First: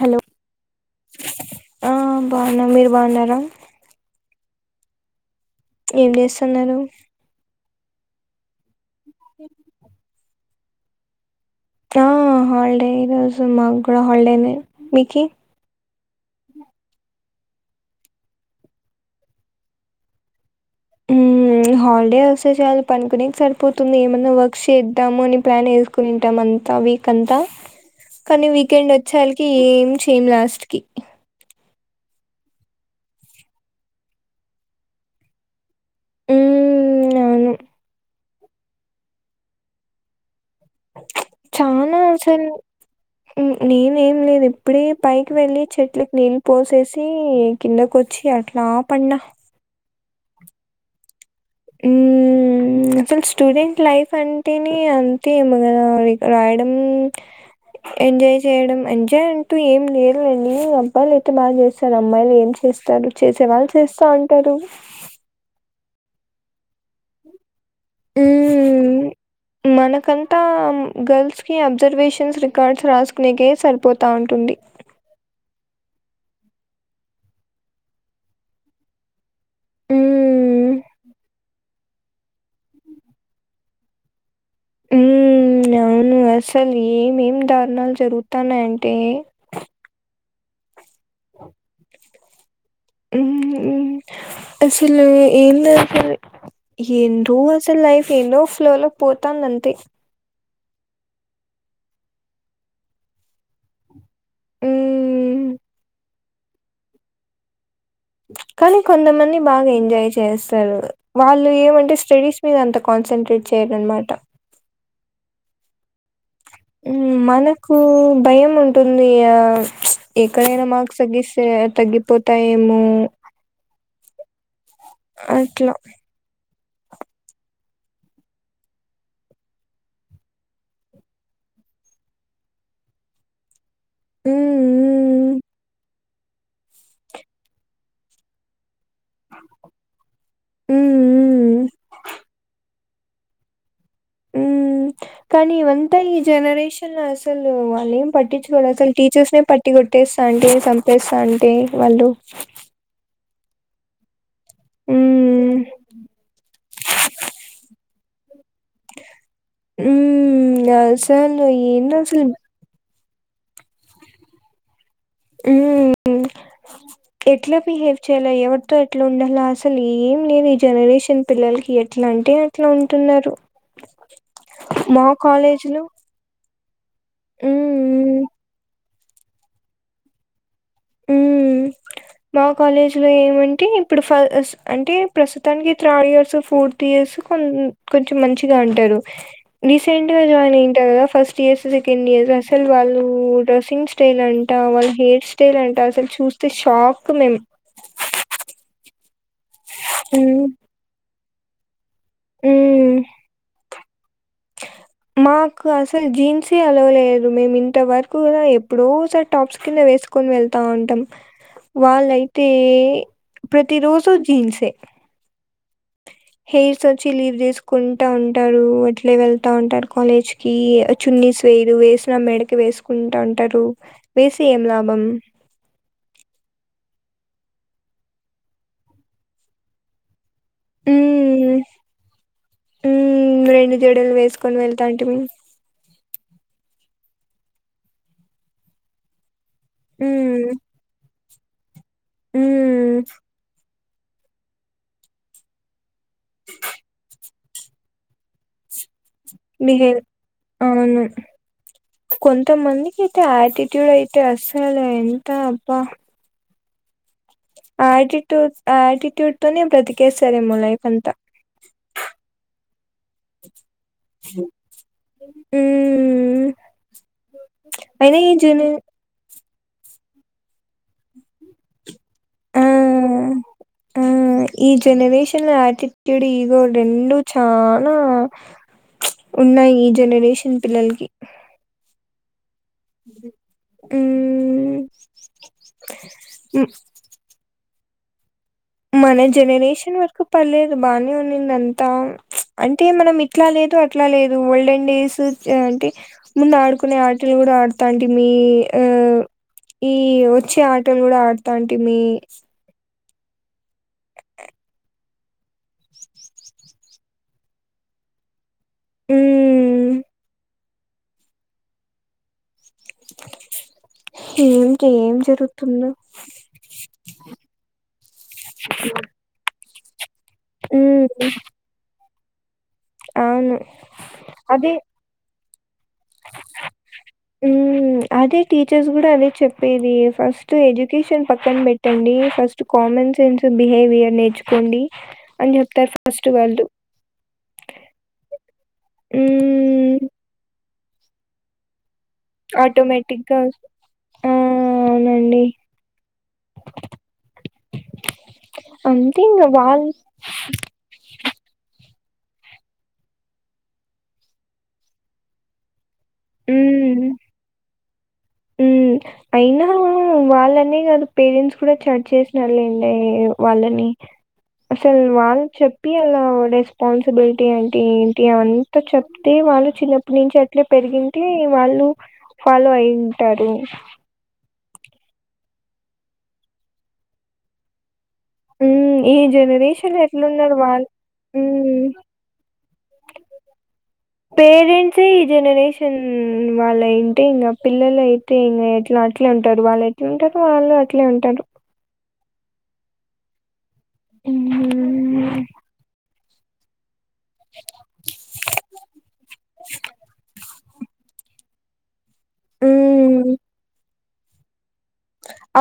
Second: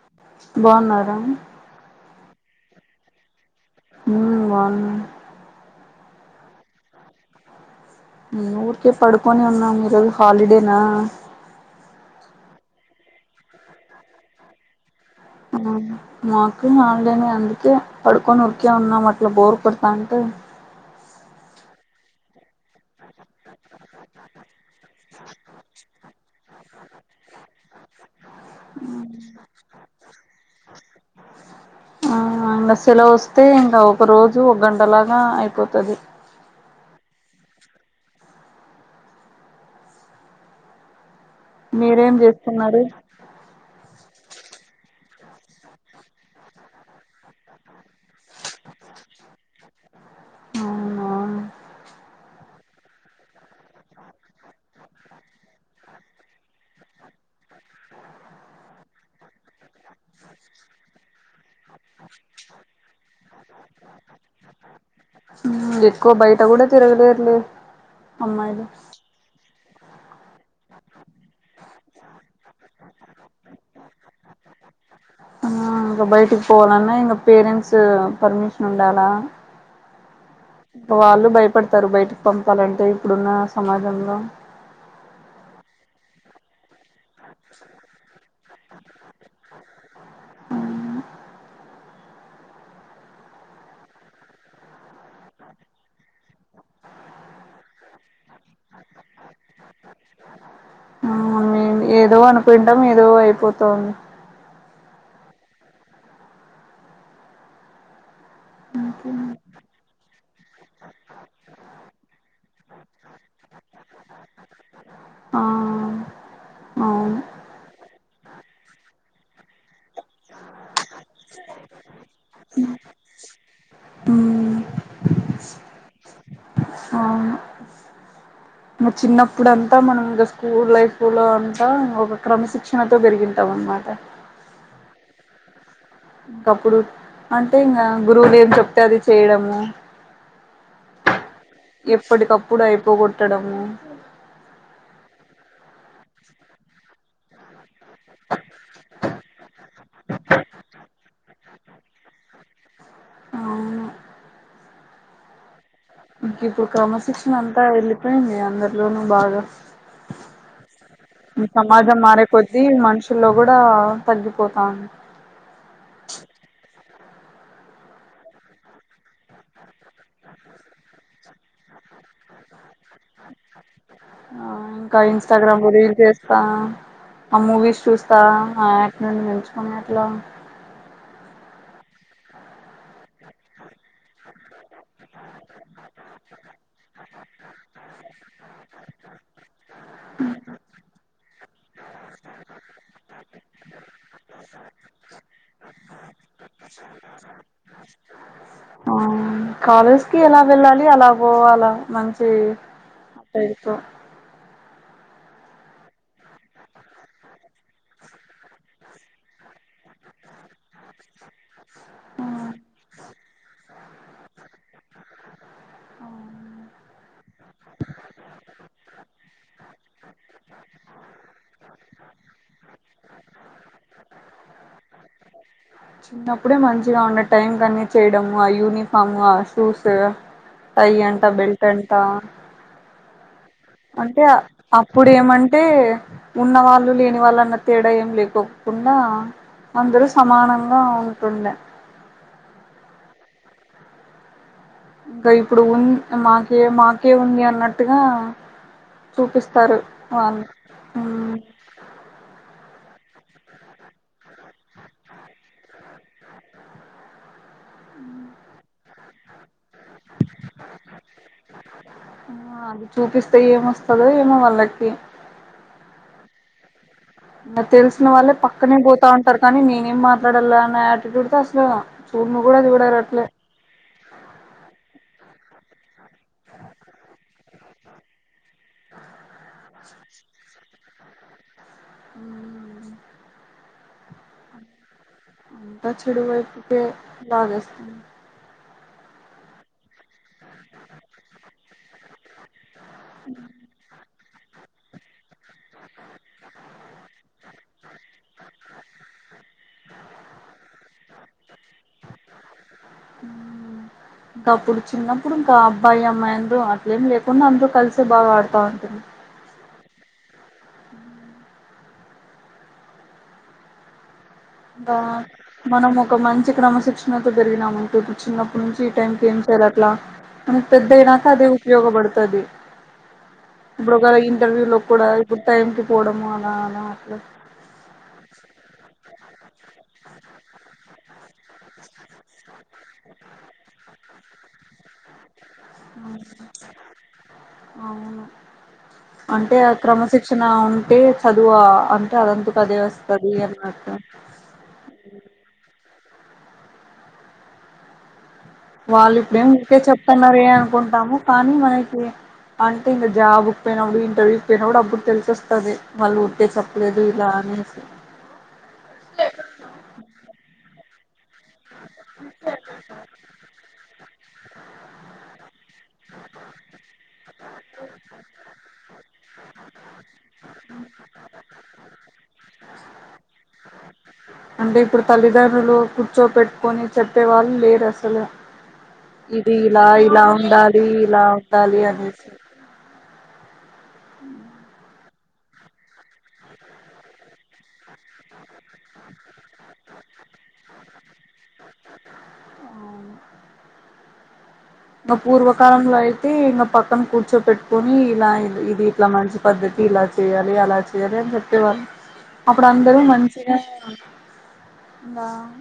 Hello బావున్నారా. బావున్న మీరు బావున్నార మ్మ్ బావున్నా ఏం చేస్తున్నారు ఉహ్మ్ ఊర్ కే పడుకొని ఉన్నా. మీరు హాలిడేనా ఆ హల్డే ఈ రోజు మాక్కూడా హల్డేనే మీక్ ఆహ్ మాకు హాల్డేనే అందుకే పడుకొని ఉరికే ఉన్నం అట్లా బోరు కొడతా అంటే హ్మ్ హాల్డే వస్తే చాలు పనుకునేక్ సరిపోతుంది. ఏమన్నా వర్క్ చేద్దాము అని ప్లాన్ వేసుకొనింటాం. అంత వీక్ అంతా కానీ వీకెండ్ వచ్చేళ్కి ఏం చేయం లాస్ట్ కి ఆ ఇంగా సెలవస్తే ఇంకా ఒక రోజు ఒక గంటలాగా అయిపోతది. ఉమ్ అవును చాలా మీరేం అసలు చేస్తున్నారు ఉమ్ నేనే ఏం లేదు ఇప్పుడే పైకి వెళ్లి చెట్లకి నీళ్ళు పోసేసి కిందకోచ్చి. అట్లా పడ్న. అవునా హ్మ్ అసలు స్టూడెంట్ లైఫ్ అంటేనే అంతే ఏమొగదా. లైక్ రాయడం, ఎంజాయ్ చేయడం. ఎంజాయ్ అంటూ ఏం లేదు లేండి. అబాయ్లయితే బాగా చేస్ స్సల్ అమ్మాయిలు ఏం చేస్తారు. చేసే వాళ్ళు చేస్తా ఉంటారు. క్కువ్ బయట గూడా తిరగలేరులే అమ్మాయిలు హ్మ్. మనకంతా గర్ల్స్ కి అబ్జర్వేషన్స్, రికార్డ్స్ రాసుకునేకే సరిపోతా ఉంటుంది. ఆ ఇంగా బయటకి పోవాలన్నా. ఇంగా పేరెంట్స్ పర్మిషన్ ఉండాలా. హ్మ్. వాళ్ళు భయపడుత్ స్తారు. బయటకు పంపాలంటే ఇప్పుడున్న సమాజంలో మ్మ్ అవును అసలు ఏ మేమ్మ్ దార్నాలు జరుతనాయ్ అంటే అవును అ మ్మ్ మ్మ్ అసలు ఏందో అస్సల్ ఏం రో అసల్ లైఫ్ ఎన్నో ఫ్లోలో పోతాందాంతే అవున్ మేం ఏదో అనుకుంటాం, ఏదో అయిపోతాంది. ఏ ఏ ఏ కానీ కొంతమంది బాగా ఎంజాయ్ చేస్తారు. వాళ్ళు ఏమంటే స్టడీస్ మీద అంత కాన్సన్ంట్రేట్ చేరన్మాట ఆ హ్మ్ అవును అవును మనకు భయం ఉంట్ టుంది. ఆ ఎక్కడైనా మాక్ సగ్గిస్తే తగ్గిపోతాయేమో అట్ల ఆ చిన్నప్పుడు అంతా మనం ఇంకా స్కూల్ లైఫ్ లో, అంతా ఒక క్రమశిక్షణతో పెరిగింటాం అనమాట. మ్ఊ ఇంకప్పుడు అంటే ఇంగ గురువులు ఏం చెప్ అది చేయడము మ్ ఉహు ఎప్పటికప్పుడు అయి పోగొట్టడము ఊమ్ కానీ ఇవంతా ఈ జనరేషన్లో అసలు వాళ్ళు ఏం పట్టించుకోరు. అసలు టీచర్స్ నే పట్టి కొట్టేస్తాంటి. చంపేస్తాంటి. వాళ్ళు అవును ఊమ్ ఇంక ఇప్పుడు క్రమశిక్షణ అంతా వెళ్ళిపోయింది. అందరిలోనూ బాగా. హ్మ్. అసలు సమాజం ఏందసలు మారే కొద్ది మనుషు ల్లో కూడా తగ్గిపోతాంది ఉమ్ ఎట్లా బిహేవ్ చేయాల ఎవరితో ఎట్ల ఉండాల అస్ అసలు ఏం లేదు ఈ జనరేషన్ పిల్లలకి ఎట్లా అంటే అట్లా ఉంటున్నారు. ఆ ఇంకా మా ఇన్స్టాగ్రామ్ లో కాలేజ్‌లో రీల్ చేస్తా. ఆ హ్మ్. మూవీస్ చూస్తా. హ్మ్. నేన్ నంచుకునే అట్లా ఉమ్ మా కాలేజీ లో ఏమంటే ఇప్పుడు ఫల్ అంటే ప్రస్తుతానికి థర్డ్ ఇయర్స్, ఫోర్త్ ఇయర్స్ కొ కొంచెం మంచిగా అంటారు. రీసెంట్గా జాయిన్ అయింటారు కదా ఫస్ట్. సిఎస్ఇ సెకండ్ ఇయర్ అసలు వాళ్ళు డ్రస్సింగ్ స్టైల్ అంటా వాళ్ళు హెయిర్స్ టెల్ అంట అసలు చూస్ ఆ కాలేజ్ కి ఎలా హ్మ్. వెళ్ళాలి అలా పోవాల మంచి హ్మ్. అట్టయితా మాకు అసలు జీన్సే అలో లేదు. మేము ఇంతవరకు కూడా ఎప్పుడోసారి టాప్స్ కింద వేసుకొని వెళ్తా ఉంటాం. ఆ వాళ్ళయితే ప్రతి రోజు జీన్సే హెయిర్స్ వచ్చి లీవ్ చేసుకుంటా ఉంటారు అట్లే వెళ్ ఉంటా ఉంటరు. కాలేజ్ కి చున్నీస్ వేరు వేసిన మెడకి వేసుకుంటా ఉంటారు. వేసి ఏం లాభం. చిన్నప్పుడే మంచిగా ఉండ టైం కన్ని చేయడము ఆ యూనిఫాము ఆ షూస్ టై అంట బెల్ట్ అంట ఉ రెం అంటే అప్పుడు ఏమంటే ఉన్నవాళ్ళు లేని వాళ్ళు అన్న తేడా ఏం లేకోకుండా అందురు సమానంగావు ఉండా హ్మ్ ఇంకా ఇప్పుడు ఉన్ మాకే మాకే ఉంది అ నట్టుగా బిహెవే అవును కొంతమందికి. టటిట్యూడ్ అయితే అస్సలు ఎంత అబ్బా ఆటిట్యూడ్ ఆటిట్యూడ్ తోనే బ్రతికేస్తారేమో లైఫ్ అంతా ఆహ్ అది చూపిస్తే ఏం మొస్తాదో ఏమో వాళ్ళకి మ్మ్ తెలిసిన వాళ్ళే పక్కనే బోతాంట్ర్ కానీ నేనేం మాట్లాడాల ఆటిట్యూడ్ తో అస్సల చూడన్ గూడా ఆ చూడరు రట్లే ఆటిట్యూడ్ ఈగో రెండు చానా ఉన్నాయి ఈ జనరేషన్ పిల్లలకి మ్మ్ ఇది వ్ మ్మ్మ్మ్ అంత చెడు వైపుకే లాగెస్ మ్మ్ మన జనరేషన్ వరకు పర్లేదు బానే ఉన్నింది అంతా. అంటే మనం ఇట్లా లేదు అట్లా లేదు. ఓల్డెన్ డేస్ చా టి ముందు ఆడుకునే ఆటలు గూడా ఆ తాంటి మీ ఆహ్ ఈ వచ్చే ఆటలు గూడా ఆ తాంటి మీ కప్పుడు చిన్న ఇప్పుడు ఇంకా అబ్బాయి అమ్మాయి అన్రు అట్ల ఏం లేదు. మొన్న అందరు కలిసి బాగ ఆడ్ బాంటంది హ్మ్ ఏంటి గా ఏం జరుగుతుందో మనం ఒక మంచి క్రమశిక్షణతో పెరిగినామనుకో చిన్నప్పుడు నుంచి ఈ టైమ్ కి ఏం చేయలో అ. ల మనం హ్మ్ పెద్దాయినాక అదే ఉపయోగ బడు తది అవును ఇప్పుడొక ఇంటర్వ్యూ అదే లో కూడా పు టైమ్ కు పోడము అలా అలా అడ్రస్ పేది ఫస్ట్ ఎడిట్ కిషన్ పక్కన పెట్టండి, ఫస్ట్ కామన్ సెన్స్ బిహేవియర్ నేర్ చుకోండి అంటే హ్మ్ క్రమశిక్షణ ఉ టే చదువా అం రాదనుకుంట అదే వస్తది ఆటోమేటిక్గా అన్నట్టు ఆ అవునండి వాళ్ళు అంతే ఇంగ ఇప్పుడేమి ఊరికే వాళ్ళు చెప్తాన్నారే అనుకుంటాము, కానీ మనకి అంటే ఇంగ జాబ్కి పోయినప్పుడు ఇంటర్వ్యూ పోయిన కూడ అప్పుడు తెలిసి వస్తది. వాళ్ళు ఊరికే చెప్పలేదు హ్మ్ ఇలా అని హ్మ్ అయినా వాళ్ళనే కాదు పేరెంట్స్ కూడా చట్ చేసినార్ లేండి వాళ్ళని అసల్ వాల్ చెప్ చెప్పి అలో రెస్పాన్సిబిలిటీ అంటే ఏంటి అ అంతా చెప్తే, వాళ్ళు చిన్నప్పటి నుంచి అట్లే పెరిగింటే వాళ్ళు ఫాలో అయింది. టరు అంటే ఇప్పుడు తల్లిదండ్రులు కూర్చో పెట్టుకొని చెప్పే వాళ్ళు లేరస్ సలు మ్మ్ ఈ ఇది ఇలా జనరేషన్ ఇలా ఎట్లున్నారు ఉండాలి, వాళ్ళు ఇలా ఉండాలి మ్మ్ అనేసి. పేరెంట్సే ఈ జనరేషన్ వాళ్ళ అయింటె ఇంగ పిల్లలు అయితే ఇంగ ఎట్లా అట్లే ఉంటరు వాళ్ళు ఎట్లా ఉంటరు వాళ్ళు అట్లే ఉంటారు. ఉమ్ మ పూర్వకాలంలో అయి తే ఇంగ ప మొత్తం కూర్చో పెట్టుకని ఇలా అయింది, ఇది ఇట్లా మంచి పద్ధతి ఇలా చేయాలి అలా [unintelligible] చెప్పేవాళ్ళు అప్పుడు అందరూ మ్మ్ మంచిగా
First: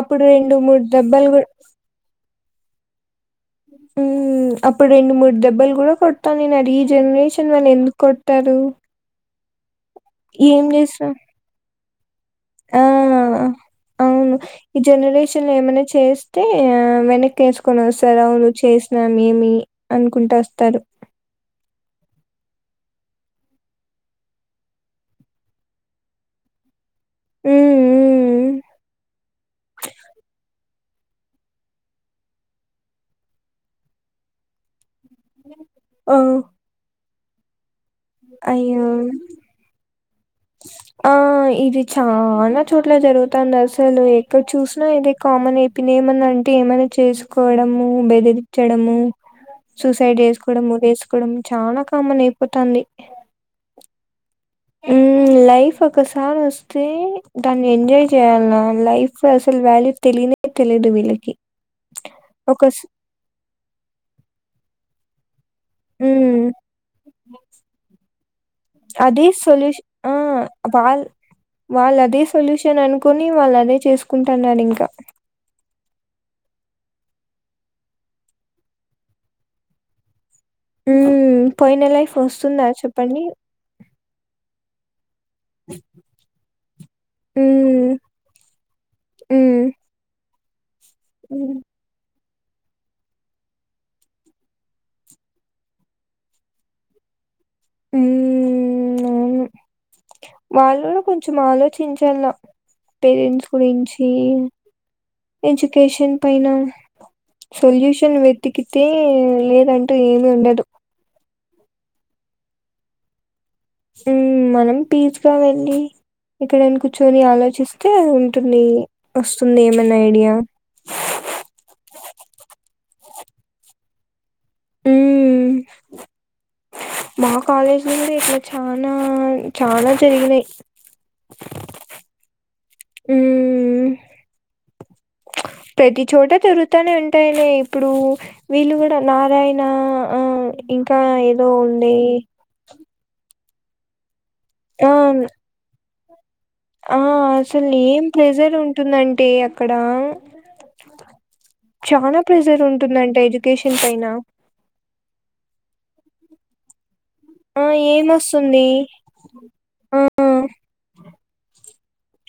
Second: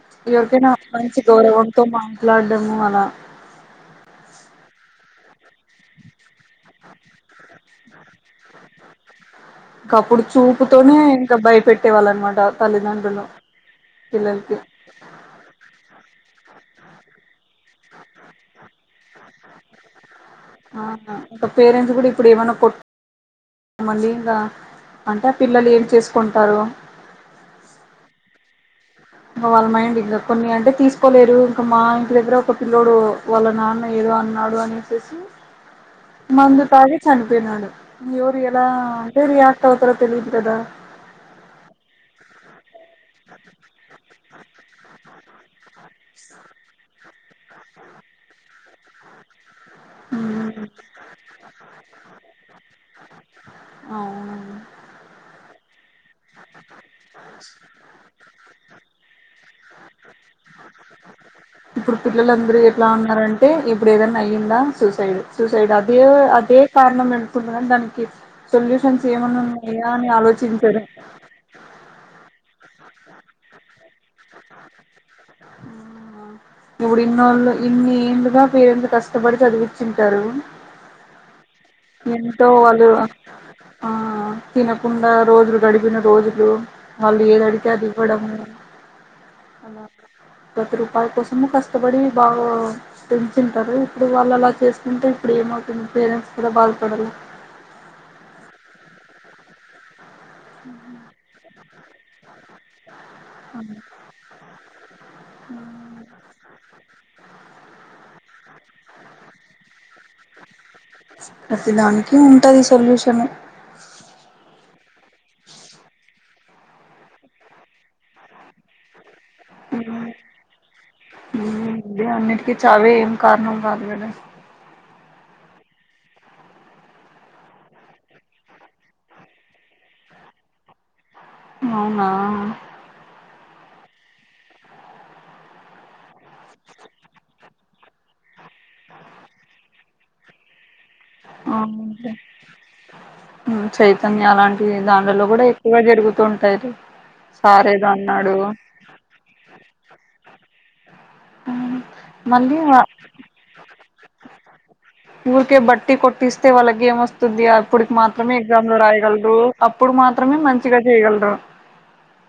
అప్పుడు రెండు ఎవరికైన మూడు మంచి దెబ్బలు కూడా గౌరవంతో మా లాడ్డము అలా ఉమ్ అప్పుడు రెండు మూడు దెబ్బలు కూడా కొడతాన్నారు, ఈ జనరేషన్ వాళ్ళు ఎందుకు కొట్టరు? ఇంక అప్పుడు చూపుతోనే ఇంకా భయపెట్ సే వాళ్ళన్నమాట ఆ అవును ఈ జనరేషన్ ఏమన్న చేస్తే ఆ వెనక్కి వేసుకొని వస్తారు అవును చేసినాం ఏమి అని ఆ పేరెంట్స్ కూడా ఇప్పుడు ఏమైన్నా కొట్టమడి ఇంకా అంటే ఆ పిల్లలు ఏం చేసుకుంటారు హ ఒకోలేరు ఇంకా మా ఇంటి దగ్గర ఒక పిల్లడు వాళ్ళ నాన్న ఏదో అన్నాడు అని ఓ మందు తాగి చని పోయినాడు ఎవరి ఎలా అయ్యో అంటే రియాక్ట్ అవుతారో తెలియదు కదా ఆ ఇది చా చోట్ల జరుగుతా అసలు ఇక్కడ చూసినా ఇదే కామన్ అయి ఇని ఏమన్నా అంటే ఏమైనా చేసు కోవడము బెదిరించడము సూసైడ్ హ్మ్. వేసుకోవడం వురేకోవడం చాలా కామన్ అయిపోతుంది అవును లైఫ్ ఒకసారి వస్తే దాన్ని ఎంజాయ్ చేయ్యాల లైఫ్ సల్ వాల్యూ తిలేనీ ఇప్పుడు పిల్లలందరూ ఒక స్ ఎట్లా ఉన్నారంటే ఇప్పుడు ఏదైనా అయ్యిందా సూసైడ్ సూసైడ్ అదే మ్మ్ అదే కారణం ఎనుకుంటుని దానికి సొల్యూషన్స్ అదే ఏమన్నా ఉన్నాయా సొల్యూషన్ అని ఆ ఆలోచించారు వాళ్ వాళ్ళు అదే సొల్యూషన్ అనుకుని వాళ్ళ అదే చేసు కుంటున్నాడు ఇంకా ఇప్పుడు ఇన్నోళ్ళు ఇన్ని ఏండ్లుగా పేరెంత కష్టపడి చదివచ్చింటారు హ ఏంటో వాళ్ళు ఆ తినకుండా రోజులు గడిపిన రోజులు మళ్ళు ఏది అడితే అది మ్మ్ ఇవ్వడము అ మ్మ్ పక్కరు ప కోసం మ్మ్ కష్టపడి బాగా పెంచుతారు ఇప్పుడు వాళ్ళు అలా చేసుకుంటే ఇప్పుడు ఏమవుతుంది పేరెంట్స్ కూడా బాగా స అ వాళ్ళలో కొంచెం ఆలోచ చించల్ పేరెంట్స్ గురించి ఎడ్యుకేషన్ పైన సొల్యూషన్ వెతికితే లేదంటూ ఏమి ఉండదు ప్రతి దానికి ఉంటది సొల్యూషన్ పీస్ గా వెండి ఎక్కడైనా కూర్చొని ఆలోచిస్తే ఉంటుంది వస్తుంది ఏమన్నా ఐడియా అ అన్నిటికీ చవే ఏం కారణం కాదు వడ మా కాలేజీ నుం ఇట్లా చనా చానా జరిగినాయి అవునా ప్రతి చోట తిరుగుతూనే ఉంటాయి లో ఇప్పుడు వీళ్ళు కూడా నారాయణ ఆ ఇంకా ఏదో ఉంది చైతన్ అలాంటి ఆ దాంట్లో కూడా ఎక్కువగా జరుగుతుంది ఆ అసలు ఏం ప్లేజలు ఉంటుందంటే అక్కడ హ్మ్ చాలా మళ్ళీ ప్రెజర్ ఉంటుందంటే ఎడ్యుకేషన్ పైన ఊరక బట్టీ కొటిస్త వాలగే మ ది ఆ అప్పుడుకి మాత్రమే ఏమొస్తుంది ఎగ్జామ్ లో రాయగలదు అప్పుడు మాత్రం ఆ అత్రమే మంచిగా చేయగలదు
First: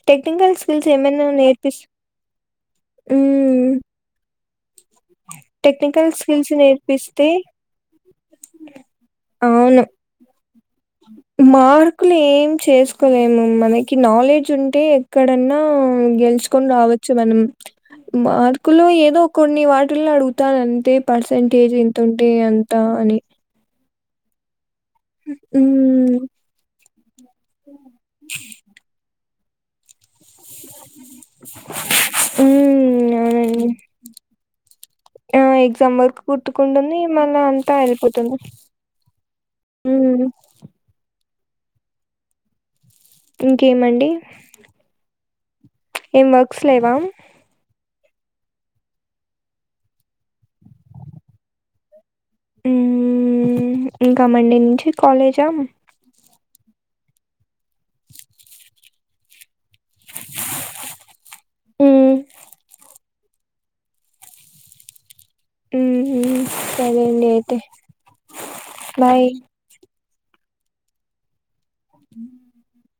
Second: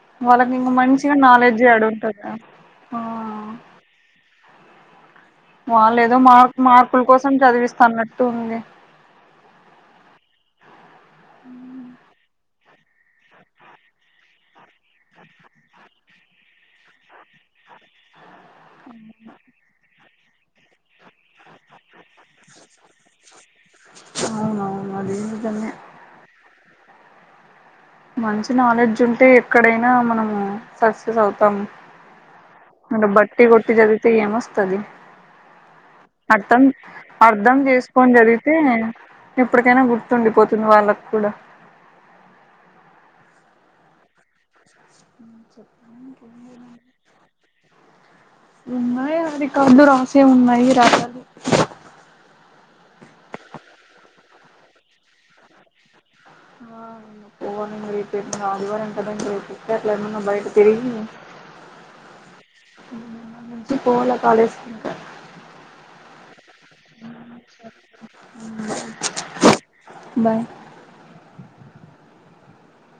టెక్నికల్ వాళ్ళకి ఇంకా స్కిల్స్ మంచిగా నాలెడ్జ్ డు ఉంటుంది హమ్ వాళ్ళు ఏదో స్కిల్స్ మార్క్ మార్కుల నేర్పిస్తే కోసం చదివిస్తున్నట్టు ఉంది అవును మార్కులు ఏం చేసుకోలేము మనకి నాలెడ్జ్ ఉంట అంటే ఎక్కడన్నా గెలుచుకొని రావచ్చు మనం మార్కులు ఏదో కొన్ని వాటిల్లో అడుగుత చతంటే పర్సంటేజ్ ఎంత ఉంటే ఎంత అని అవునవును అ అదితన్న అ మంచి నాలెడ్జ్ ఉంటే ఎక్కడైనా మనం ఆ సక్సెస్ అవుతాం అంటే మ్మ్ బట్టి అవునండి కొట్టి చదితే ఏమొస్తుది ఆ ఎగ్జామ్ వర్క్ అర్థం గుర్తుకుంటుంది మళ్ళా అర్ధం అంతా చేసుకొని వెళ్ళిపోతుంది చదివితే ఎప్పటికైనా మ్మ్ గుర్తుండిపోతుంది వాళ్ళకు కూడా ఇంకేమండి చె ఏం వర్క్స్ లేవా ఉన్నాయి అది కాదు రాసేవున్నాయి రాయ్ ల ఉమ్ ఇంకా మండే నుంచి కాలేజా ఆ పోమండి రేపు ఆదివారం కదండి కేట్లా ఏమన్నా బయట తరిగి ఉమ్ పోలే కాాలేజ్ కి [inaudible] ఉమ్ ఉ సరే అండి అయితే బాయ్ బాయ్ [unintelligible]